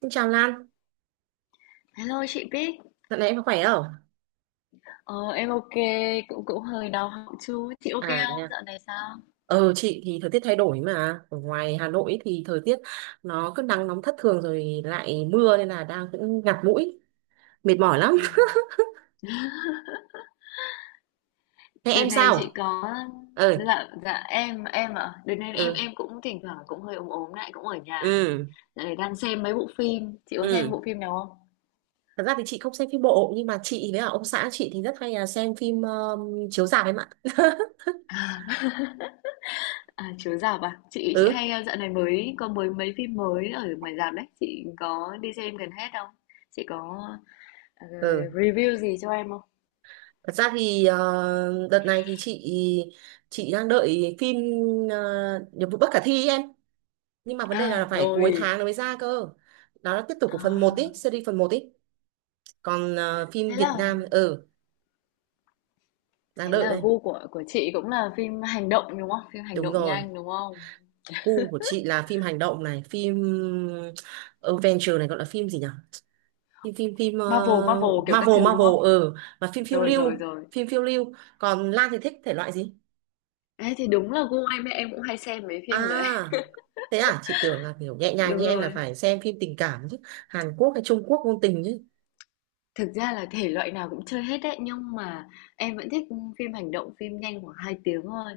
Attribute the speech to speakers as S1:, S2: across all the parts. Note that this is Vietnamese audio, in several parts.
S1: Xin chào Lan,
S2: Hello chị Bích,
S1: dạo này em có khỏe không?
S2: ờ, em ok, cũng cũng hơi đau họng chút. Chị ok
S1: À,
S2: không?
S1: nha.
S2: Dạo này sao?
S1: Chị thì thời tiết thay đổi mà ở ngoài Hà Nội thì thời tiết nó cứ nắng nóng thất thường rồi lại mưa nên là đang cũng ngạt mũi mệt mỏi lắm.
S2: Ừ.
S1: Thế
S2: Đợt
S1: em
S2: này chị
S1: sao?
S2: có.
S1: Ờ,
S2: Dạ dạ em ạ. Đợt này em
S1: ừ,
S2: em cũng thỉnh thoảng cũng hơi ốm ốm lại cũng ở nhà.
S1: ừ,
S2: Dạo này đang xem mấy bộ phim. Chị có xem
S1: ừ.
S2: bộ phim nào không?
S1: Thật ra thì chị không xem phim bộ nhưng mà chị với cả ông xã chị thì rất hay là xem phim chiếu rạp em ạ.
S2: À, à chiếu rạp à? Chị
S1: Ừ,
S2: hay dạo này mới có mới mấy phim mới ở ngoài rạp đấy. Chị có đi xem gần hết không? Chị có ờ,
S1: ừ,
S2: review gì cho em không?
S1: thật ra thì đợt này thì chị đang đợi phim, ờ, Nhiệm vụ bất khả thi ấy em, nhưng mà vấn đề là
S2: À
S1: phải cuối
S2: rồi.
S1: tháng nó mới ra cơ. Đó là tiếp tục của phần một ý,
S2: À
S1: series phần một ý. Còn phim
S2: thế
S1: Việt
S2: là.
S1: Nam, ừ, đang
S2: Thế
S1: đợi
S2: là
S1: đây.
S2: gu của chị cũng là phim hành động đúng không? Phim hành
S1: Đúng
S2: động
S1: rồi,
S2: nhanh đúng không?
S1: gu của chị là phim hành động này, phim ờ, adventure này, gọi là phim gì nhỉ, phim phim phim ờ,
S2: Marvel, Marvel kiểu các
S1: Marvel,
S2: thứ đúng
S1: Marvel,
S2: không?
S1: ừ, và phim phiêu
S2: Rồi rồi
S1: lưu,
S2: rồi.
S1: phim phiêu lưu. Còn Lan thì thích thể loại gì?
S2: Ê, thì đúng là gu em cũng hay xem mấy phim đấy.
S1: À thế à, chị tưởng là kiểu nhẹ nhàng
S2: Đúng
S1: như em là
S2: rồi.
S1: phải xem phim tình cảm chứ, Hàn Quốc hay Trung Quốc ngôn tình chứ.
S2: Thực ra là thể loại nào cũng chơi hết đấy nhưng mà em vẫn thích phim hành động, phim nhanh khoảng 2 tiếng thôi.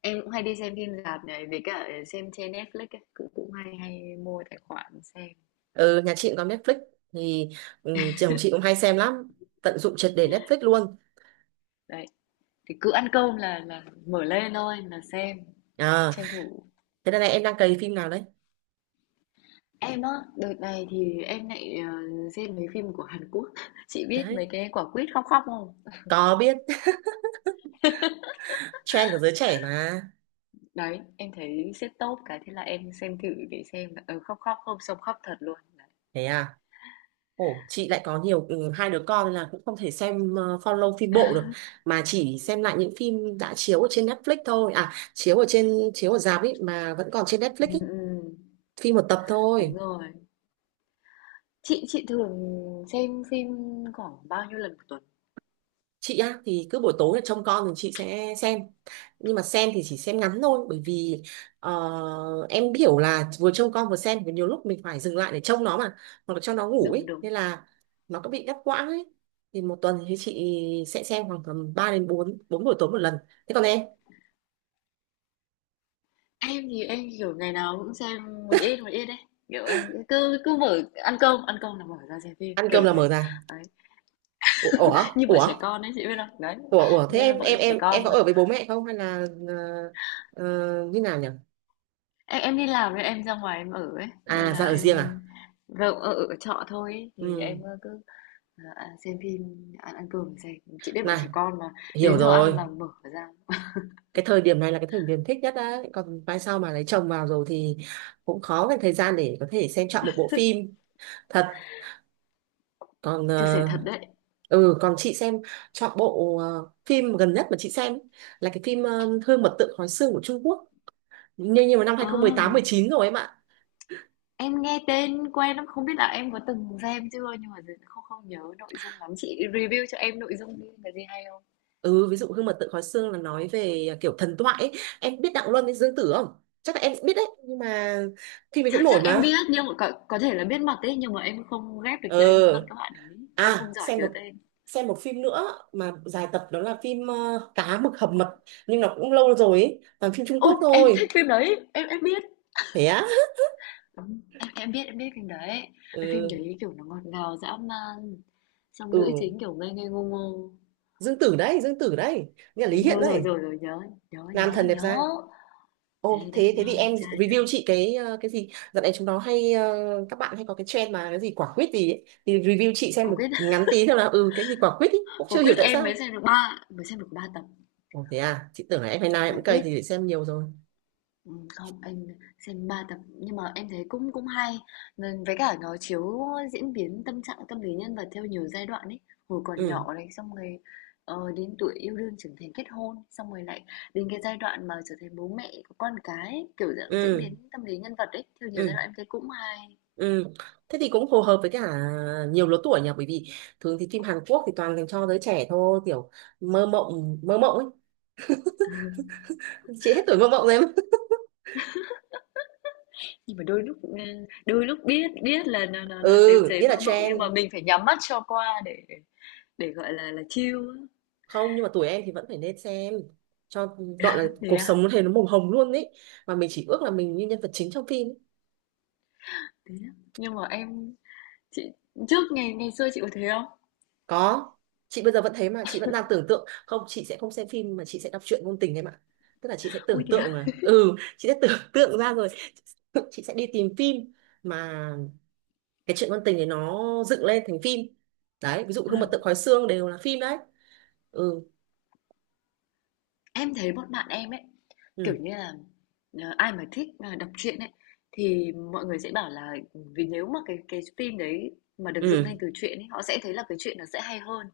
S2: Em cũng hay đi xem phim rạp này với cả xem trên Netflix ấy, cũng cũng hay hay mua tài khoản xem.
S1: Ừ, nhà chị cũng có Netflix thì, ừ, chồng chị cũng hay xem lắm, tận dụng triệt để Netflix luôn.
S2: Đấy, thì cứ ăn cơm là mở lên thôi là xem
S1: À,
S2: tranh thủ.
S1: thế đây này em đang cày phim nào đấy?
S2: Em á, đợt này thì em lại xem mấy phim của Hàn Quốc. Chị biết mấy
S1: Đấy,
S2: cái quả quýt khóc khóc không?
S1: có biết. Trend của giới trẻ mà.
S2: Đấy, em thấy xếp top cái thế là em xem thử để xem là khóc khóc không xong khóc thật luôn. Đấy.
S1: Thế à? Ồ, chị lại có nhiều, ừ, 2 đứa con nên là cũng không thể xem, follow phim bộ được, mà chỉ xem lại những phim đã chiếu ở trên Netflix thôi. À, chiếu ở trên, chiếu ở rạp ấy mà vẫn còn trên Netflix
S2: Ừ,
S1: ấy,
S2: ừ,
S1: phim một tập
S2: đúng
S1: thôi.
S2: rồi. Chị thường xem phim khoảng bao nhiêu lần một tuần?
S1: Chị á thì cứ buổi tối là trông con thì chị sẽ xem, nhưng mà xem thì chỉ xem ngắn thôi bởi vì ờ, em hiểu là vừa trông con vừa xem thì nhiều lúc mình phải dừng lại để trông nó mà, hoặc là cho nó ngủ
S2: Đúng
S1: ấy,
S2: đúng.
S1: nên là nó có bị đứt quãng ấy. Thì một tuần thì chị sẽ xem khoảng tầm 3 đến 4 bốn buổi tối một lần. Thế còn em?
S2: Em thì em kiểu ngày nào cũng xem một ít đấy. Kiểu em cứ cứ mở ăn cơm là mở ra xem phim
S1: Ăn
S2: kiểu
S1: cơm là
S2: thế.
S1: mở ra.
S2: Đấy.
S1: ủa ủa
S2: Như bọn
S1: ủa
S2: trẻ con ấy chị biết không? Đấy.
S1: ủa ủa? Thế
S2: Như
S1: em
S2: bọn
S1: em
S2: trẻ
S1: em em
S2: con
S1: có ở với bố mẹ không hay là ờ, như nào nhỉ?
S2: em đi làm nên em ra ngoài em ở ấy nên
S1: À
S2: là
S1: ra ở
S2: em
S1: riêng à?
S2: vâng ở trọ thôi ấy. Thì
S1: Ừ
S2: em cứ xem phim ăn ăn cơm xem chị biết bọn
S1: này,
S2: trẻ con mà
S1: hiểu
S2: đến giờ ăn
S1: rồi.
S2: là mở ra
S1: Cái thời điểm này là cái thời điểm thích nhất đấy, còn mai sau mà lấy chồng vào rồi thì cũng khó cái thời gian để có thể xem trọn một bộ phim thật. Còn
S2: chia sẻ thật đấy.
S1: ừ, còn chị xem, chọn bộ phim gần nhất mà chị xem ấy, là cái phim Hương mật tượng khói xương của Trung Quốc, nhưng mà năm
S2: À,
S1: 2018 19 rồi em ạ.
S2: em nghe tên quen lắm không biết là em có từng xem chưa nhưng mà không không nhớ nội dung lắm chị review cho em nội dung đi là gì hay không.
S1: Ừ, ví dụ Hương mật tượng khói xương là nói về kiểu thần thoại ấy. Em biết Đặng Luân với Dương Tử không? Chắc là em biết đấy, nhưng mà phim ấy
S2: chắc
S1: cũng
S2: chắc
S1: nổi
S2: em biết
S1: mà.
S2: nhưng mà có thể là biết mặt ấy nhưng mà em không ghép được
S1: Ờ,
S2: tên với mặt các bạn ấy không không
S1: à,
S2: giỏi
S1: xem
S2: nhớ
S1: một,
S2: tên.
S1: xem một phim nữa mà dài tập, đó là phim Cá mực hầm mật, nhưng nó cũng lâu rồi ấy, toàn phim Trung
S2: Ôi
S1: Quốc
S2: em
S1: thôi.
S2: thích phim đấy em biết.
S1: Thế á?
S2: Đúng. Em biết phim đấy. Cái phim
S1: Ừ,
S2: đấy kiểu nó ngọt ngào dã man. Xong
S1: ừ,
S2: nữ chính kiểu ngây ngây ngô ngô.
S1: Dương Tử đấy, như là Lý
S2: Đúng
S1: Hiện
S2: đâu rồi
S1: đấy,
S2: rồi rồi nhớ nhớ
S1: nam
S2: nhớ
S1: thần đẹp
S2: nhớ.
S1: trai.
S2: Ê,
S1: Ô
S2: đẹp
S1: thế thế
S2: nha,
S1: thì
S2: đẹp
S1: em
S2: trai nha.
S1: review chị cái, cái gì? Dạo này chúng nó hay, các bạn hay có cái trend mà cái gì quả quýt gì ấy. Thì review chị xem
S2: Quả
S1: một
S2: quyết
S1: ngắn tí thôi, là ừ cái gì quả quýt ấy, cũng
S2: quả
S1: chưa
S2: quyết
S1: hiểu tại
S2: em
S1: sao.
S2: mới xem được ba tập.
S1: Ồ thế à, chị tưởng là em hay nào em
S2: Quả
S1: cũng cày
S2: quyết.
S1: thì để xem nhiều rồi.
S2: Không, anh xem 3 tập nhưng mà em thấy cũng cũng hay. Nên với cả nó chiếu diễn biến tâm trạng tâm lý nhân vật theo nhiều giai đoạn ấy. Hồi còn
S1: Ừ,
S2: nhỏ này xong rồi đến tuổi yêu đương trưởng thành kết hôn, xong rồi lại đến cái giai đoạn mà trở thành bố mẹ có con cái, ấy, kiểu dạng diễn
S1: ừ,
S2: biến tâm lý nhân vật ấy theo nhiều giai
S1: ừ.
S2: đoạn em thấy cũng hay.
S1: Ừ. Thế thì cũng phù hợp với cả nhiều lứa tuổi nhỉ, bởi vì thường thì phim Hàn Quốc thì toàn dành cho giới trẻ thôi, kiểu mơ mộng ấy. Chị hết tuổi mơ mộng rồi em.
S2: Nhưng mà đôi lúc ừ, đôi lúc biết biết là nó xém
S1: Ừ biết
S2: xém
S1: là
S2: mơ mộng nhưng mà
S1: trend,
S2: mình phải nhắm mắt cho qua để gọi là chill á.
S1: không nhưng mà tuổi em thì vẫn phải nên xem cho, gọi là
S2: Thế
S1: cuộc
S2: à?
S1: sống nó thấy nó màu hồng luôn ấy, mà mình chỉ ước là mình như nhân vật chính trong phim ấy.
S2: Thế á. Nhưng mà em. Chị trước ngày ngày xưa chị có thế không?
S1: Có, chị bây giờ vẫn thế mà, chị vẫn đang tưởng tượng không, chị sẽ không xem phim mà chị sẽ đọc truyện ngôn tình em ạ. Tức là chị sẽ
S2: Ui
S1: tưởng
S2: thế à?
S1: tượng là ừ, chị sẽ tưởng tượng ra rồi. Chị sẽ đi tìm phim mà cái chuyện ngôn tình này nó dựng lên thành phim. Đấy, ví dụ gương mật
S2: Ừm.
S1: tượng khói xương đều là phim đấy. Ừ,
S2: Em thấy bọn bạn em ấy, kiểu
S1: ừ,
S2: như là, ai mà thích, à, đọc truyện ấy, thì mọi người sẽ bảo là vì nếu mà cái phim đấy mà được dựng lên
S1: ừ,
S2: từ truyện ấy, họ sẽ thấy là cái truyện nó sẽ hay hơn.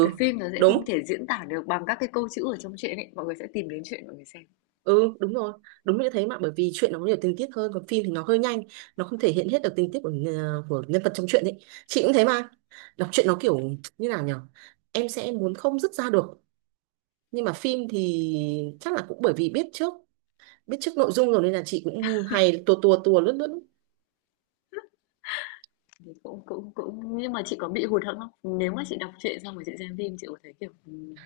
S2: Cái phim nó sẽ không
S1: đúng,
S2: thể diễn tả được bằng các cái câu chữ ở trong truyện ấy, mọi người sẽ tìm đến truyện mọi người xem.
S1: ừ đúng rồi, đúng như thế mà, bởi vì chuyện nó có nhiều tình tiết hơn, còn phim thì nó hơi nhanh, nó không thể hiện hết được tình tiết của của nhân vật trong chuyện ấy. Chị cũng thế mà, đọc truyện nó kiểu, như nào nhở, em sẽ muốn không dứt ra được. Nhưng mà phim thì chắc là cũng bởi vì biết trước, biết trước nội dung rồi, nên là chị cũng hay tua tua tua, lướt lướt.
S2: Thì cũng cũng cũng nhưng mà chị có bị hụt hẫng không? Nếu mà chị đọc truyện xong rồi chị xem phim chị có thấy, kiểu,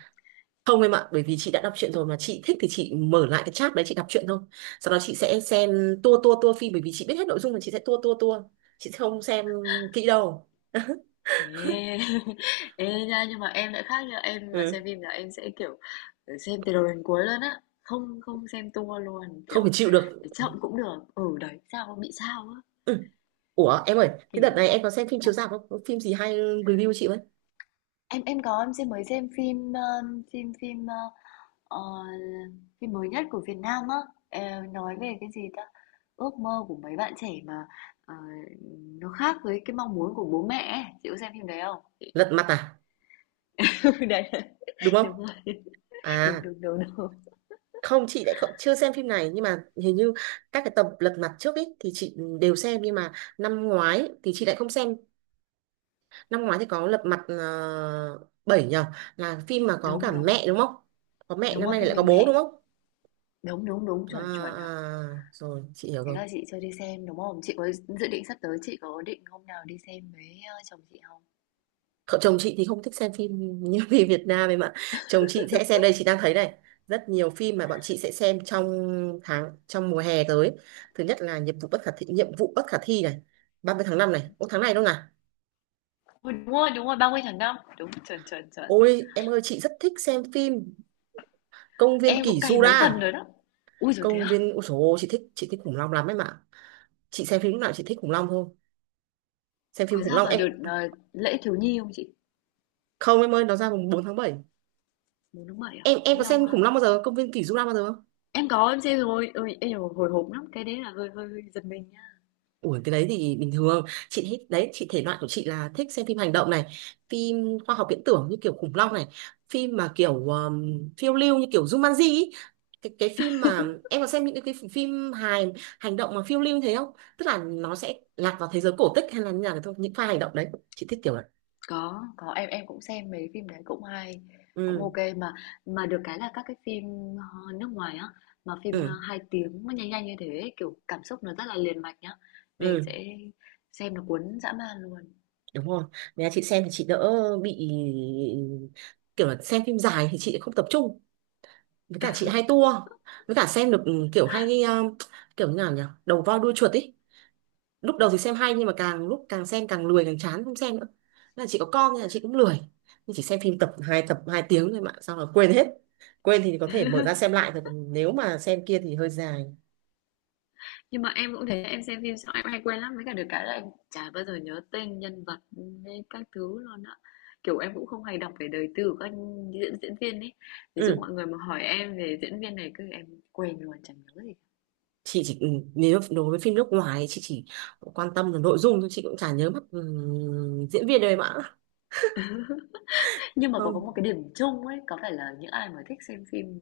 S1: Không em ạ, bởi vì chị đã đọc truyện rồi mà chị thích thì chị mở lại cái chat đấy chị đọc truyện thôi. Sau đó chị sẽ xem, tua tua tua phim, bởi vì chị biết hết nội dung mà, chị sẽ tua tua tua. Chị sẽ không xem kỹ đâu.
S2: Ê, ê nha nhưng mà em lại khác nha em mà
S1: Ừ.
S2: xem phim là em sẽ kiểu xem từ đầu đến cuối luôn á không không xem tua luôn
S1: Không phải,
S2: kiểu
S1: chịu được.
S2: để chậm cũng được ừ đấy sao bị sao á
S1: Ừ. Ủa em ơi, thế đợt
S2: kỳ.
S1: này em có xem phim chiếu rạp không? Có phim gì hay review chị với?
S2: Em có em xem mới xem phim phim phim ờ, phim mới nhất của Việt Nam á. Ờ, nói về cái gì ta ước mơ của mấy bạn trẻ mà ờ, nó khác với cái mong muốn của bố mẹ ấy. Chị có xem phim đấy không?
S1: Lật mặt à?
S2: Đấy
S1: Đúng
S2: đúng
S1: không?
S2: rồi đúng
S1: À,
S2: đúng đúng đúng
S1: không chị lại không, chưa xem phim này, nhưng mà hình như các cái tập Lật Mặt trước ấy thì chị đều xem, nhưng mà năm ngoái thì chị lại không xem. Năm ngoái thì có Lật Mặt 7 nhờ, là phim mà có cả
S2: đúng đúng.
S1: mẹ đúng không? Có mẹ,
S2: Đúng
S1: năm
S2: rồi,
S1: nay
S2: phim
S1: lại
S2: về
S1: có bố đúng
S2: mẹ.
S1: không?
S2: Đúng, đúng, đúng,
S1: À,
S2: chuẩn, chuẩn ạ.
S1: à, rồi chị hiểu
S2: Thế
S1: rồi.
S2: là chị chưa đi xem đúng không? Chị có dự định sắp tới chị có định hôm nào đi xem với chồng chị không?
S1: Cậu chồng chị thì không thích xem phim như phim Việt Nam ấy mà. Chồng chị sẽ xem, đây chị đang thấy này, rất nhiều phim mà bọn chị sẽ xem trong tháng, trong mùa hè tới. Thứ nhất là Nhiệm vụ bất khả thi, Nhiệm vụ bất khả thi này, 30 tháng 5 này, ô tháng này đâu nào.
S2: Ui, đúng rồi, 30 tháng 5. Đúng, chuẩn, chuẩn, chuẩn.
S1: Ôi em ơi, chị rất thích xem phim Công viên
S2: Em
S1: kỷ
S2: cũng cày mấy
S1: Jura.
S2: phần rồi đó. Ui rồi thế
S1: Công
S2: à?
S1: viên, ôi dồi ôi, chị thích, chị thích khủng long lắm ấy mà. Chị xem phim lúc nào chị thích khủng long thôi, xem
S2: Có
S1: phim khủng
S2: ra
S1: long
S2: vào
S1: em.
S2: đợt lễ thiếu nhi không chị?
S1: Không em ơi, nó ra mùng 4 tháng 7.
S2: 4 tháng 7 à?
S1: Em
S2: Thế
S1: có
S2: lâu
S1: xem
S2: ha.
S1: khủng long bao giờ, Công viên kỷ Jura bao giờ không?
S2: Em có em xem rồi. Ôi, em hồi hộp lắm. Cái đấy là hơi hơi, hơi giật mình nha.
S1: Ủa cái đấy thì bình thường chị thích đấy, chị thể loại của chị là thích xem phim hành động này, phim khoa học viễn tưởng như kiểu khủng long này, phim mà kiểu phiêu lưu như kiểu Jumanji ý. Cái phim mà, em có xem những cái phim hài hành động mà phiêu lưu như thế không? Tức là nó sẽ lạc vào thế giới cổ tích hay là như nào đấy, thôi những pha hành động đấy chị thích kiểu vậy.
S2: Có, em cũng xem mấy phim đấy cũng hay, cũng
S1: Ừ,
S2: ok mà được cái là các cái phim, nước ngoài á, mà phim,
S1: ừ,
S2: ơ, 2 tiếng mà nhanh nhanh như thế kiểu, cảm xúc nó rất là liền mạch nhá, mình
S1: ừ,
S2: sẽ xem nó cuốn dã man luôn,
S1: đúng rồi. Nếu chị xem thì chị đỡ bị, kiểu là xem phim dài thì chị không tập trung, với cả chị hay tua, với cả xem được, ừ, kiểu hay kiểu như nào nhỉ, đầu voi đuôi chuột ý. Lúc đầu thì
S2: đúng.
S1: xem hay, nhưng mà càng lúc càng xem càng lười, càng chán không xem nữa. Nên là chị có con nên là chị cũng lười, nhưng chỉ xem phim tập hai tập, 2 tiếng thôi mà, xong là quên hết. Quên thì có thể mở ra xem lại thôi, còn nếu mà xem kia thì hơi dài.
S2: Nhưng mà em cũng thế, em xem phim xong em hay quên lắm, với cả được cái là em chả bao giờ nhớ tên nhân vật hay các thứ luôn á. Kiểu, em cũng không hay đọc về đời tư của các diễn diễn viên ấy, ví dụ
S1: Ừ,
S2: mọi người mà hỏi em về diễn viên này, cứ em quên luôn, chẳng nhớ gì.
S1: chị chỉ, ừ, nếu đối với phim nước ngoài chị chỉ quan tâm là nội dung thôi, chị cũng chả nhớ mất, ừ, diễn viên đâu em ạ.
S2: Nhưng mà có
S1: Không.
S2: một cái điểm chung ấy, có phải là những ai mà thích xem phim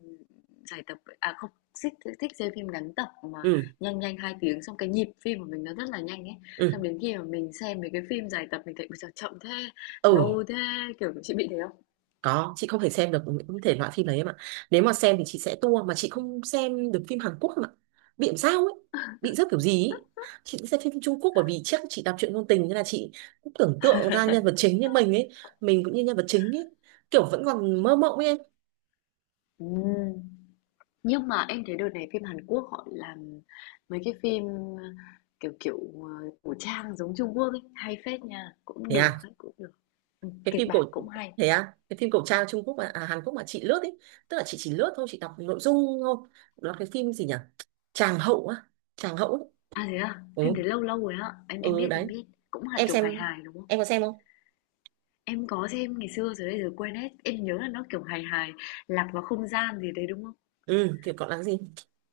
S2: dài tập à không, thích thích xem phim ngắn tập mà
S1: Ừ,
S2: nhanh nhanh 2 tiếng xong cái nhịp phim của mình nó rất là nhanh ấy. Xong
S1: ừ,
S2: đến khi mà mình xem mấy cái phim dài tập mình thấy bây giờ chậm thế,
S1: ừ.
S2: lâu thế, kiểu chị bị thế không?
S1: Có, chị không thể xem được những thể loại phim đấy em ạ. Nếu mà xem thì chị sẽ tua, mà chị không xem được phim Hàn Quốc em ạ, bị làm sao ấy, bị rớt kiểu gì ấy. Chị cũng xem phim Trung Quốc, bởi vì chắc chị đọc truyện ngôn tình, nên là chị cũng tưởng tượng ra nhân vật chính như mình ấy, mình cũng như nhân vật chính ấy, kiểu vẫn còn mơ mộng ấy em.
S2: Ừm. Nhưng mà em thấy đợt này phim Hàn Quốc họ làm mấy cái phim ờ, kiểu kiểu cổ trang giống Trung Quốc ấy, hay phết nha, cũng
S1: Thế
S2: được
S1: à,
S2: ấy, cũng được. Ừ,
S1: cái
S2: kịch
S1: phim cổ,
S2: bản cũng hay.
S1: thế à cái phim cổ trang Trung Quốc mà à, Hàn Quốc mà chị lướt ấy, tức là chị chỉ lướt thôi, chị đọc nội dung thôi. Nó cái phim gì nhỉ, Tràng hậu á, Tràng hậu ấy.
S2: À, thế à? Phim
S1: Ừ,
S2: đấy lâu lâu rồi á. Em
S1: ừ
S2: biết, em
S1: đấy.
S2: biết. Cũng là
S1: Em
S2: kiểu hài
S1: xem,
S2: hài đúng không?
S1: em có xem không?
S2: Em có xem ngày xưa rồi bây giờ quên hết. Em nhớ là nó kiểu hài hài, lạc vào không gian gì đấy đúng không?
S1: Ừ kiểu gọi là gì,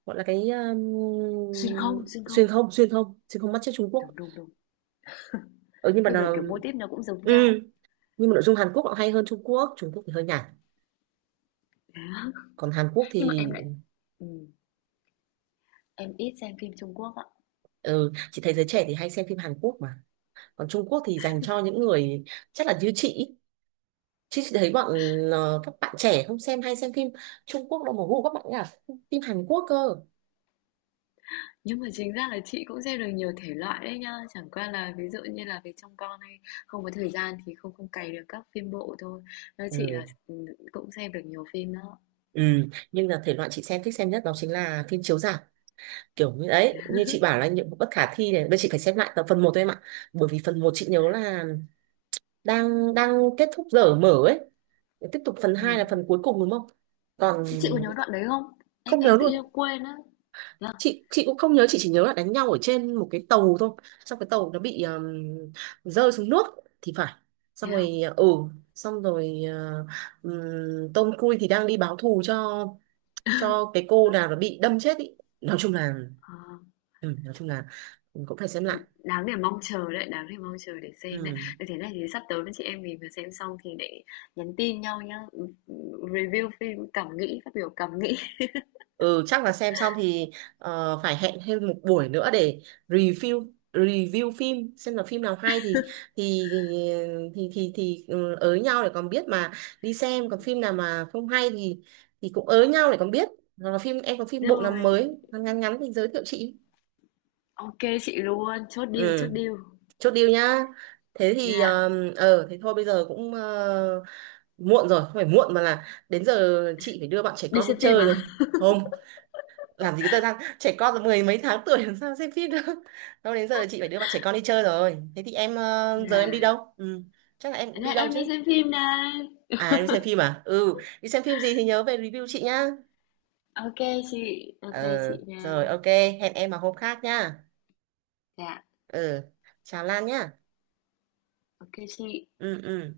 S1: gọi là cái,
S2: Xuyên không, xuyên
S1: xuyên
S2: không.
S1: không xuyên không, xuyên không bắt chước Trung Quốc.
S2: Đúng đúng đúng.
S1: Ừ, nhưng mà
S2: Bây giờ kiểu mô típ nó cũng giống
S1: ừ,
S2: nhau.
S1: nhưng mà nội dung Hàn Quốc họ hay hơn Trung Quốc. Trung Quốc thì hơi nhạt,
S2: Đấy á.
S1: còn Hàn Quốc
S2: Nhưng mà em
S1: thì,
S2: lại ừ, em ít xem phim Trung Quốc ạ.
S1: ừ, chị thấy giới trẻ thì hay xem phim Hàn Quốc mà, còn Trung Quốc thì dành cho những người, chắc là như chị ý. Chứ chị thấy bọn các bạn trẻ không xem, hay xem phim Trung Quốc đâu, mà gu các bạn ấy là phim Hàn Quốc cơ.
S2: Nhưng mà chính ra là chị cũng xem được nhiều thể loại đấy nhá. Chẳng qua là ví dụ như là về trong con hay không có thời gian thì không không cày được các phim bộ thôi. Nói chị
S1: Ừ.
S2: là ừ, cũng xem được nhiều phim đó.
S1: Ừ, nhưng là thể loại chị xem, thích xem nhất đó chính là phim chiếu rạp, kiểu như đấy như chị bảo là Nhiệm vụ bất khả thi này, bây giờ chị phải xem lại tập phần một thôi em ạ, bởi vì phần một chị nhớ là đang, đang kết thúc giờ mở ấy, tiếp tục phần hai
S2: Ừ.
S1: là phần cuối cùng đúng không? Còn,
S2: Thế chị có nhớ đoạn đấy không? Em
S1: không
S2: em
S1: nhớ
S2: tự
S1: luôn.
S2: nhiên quên á. Thế à?
S1: Chị cũng không nhớ, chị chỉ nhớ là đánh nhau ở trên một cái tàu thôi, xong cái tàu nó bị rơi xuống nước thì phải,
S2: Thế
S1: xong
S2: à?
S1: rồi ừ, xong rồi Tom Cruise thì đang đi báo thù cho cái cô nào nó bị đâm chết ý. Nói chung là,
S2: Ờ,
S1: ừ, nói chung là cũng phải xem lại.
S2: đáng để mong chờ đấy, đáng để mong chờ để xem đấy.
S1: Ừ.
S2: Thế thế này thì sắp tới với chị em mình vừa xem xong thì để nhắn tin nhau nhá. Review phim cảm nghĩ, phát biểu cảm nghĩ.
S1: Ừ, chắc là xem xong thì phải hẹn thêm một buổi nữa để review, review phim xem là phim nào hay thì, ừ, ới nhau để còn biết mà đi xem. Còn phim nào mà không hay thì cũng ới nhau để còn biết. Hoặc là phim, em có phim bộ nào
S2: Rồi,
S1: mới ngắn ngắn ngắn thì giới thiệu chị.
S2: ok chị luôn, chốt deal, chốt
S1: Ừ,
S2: deal.
S1: chốt deal nhá. Thế thì
S2: Dạ,
S1: ờ, thế thôi bây giờ cũng muộn rồi, không phải muộn mà là đến giờ chị phải đưa bạn trẻ
S2: đi
S1: con đi
S2: xem phim
S1: chơi
S2: à?
S1: rồi. Không, làm gì có thời gian, trẻ con 10 mấy tháng tuổi làm sao xem phim được. Đâu, đến giờ là chị phải đưa bạn trẻ con đi chơi rồi. Thế thì em giờ
S2: Dạ,
S1: em đi đâu ừ. Chắc là em
S2: Thế
S1: cũng đi
S2: này
S1: đâu
S2: em đi
S1: chứ.
S2: xem phim này.
S1: À đi xem phim à, ừ đi xem phim gì thì nhớ về review chị nhá.
S2: Ok
S1: Ờ,
S2: ok chị nha.
S1: rồi ok, hẹn em vào hôm khác nhá.
S2: Dạ,
S1: Ừ, chào Lan nhá.
S2: ok chị.
S1: Ừ, ừ.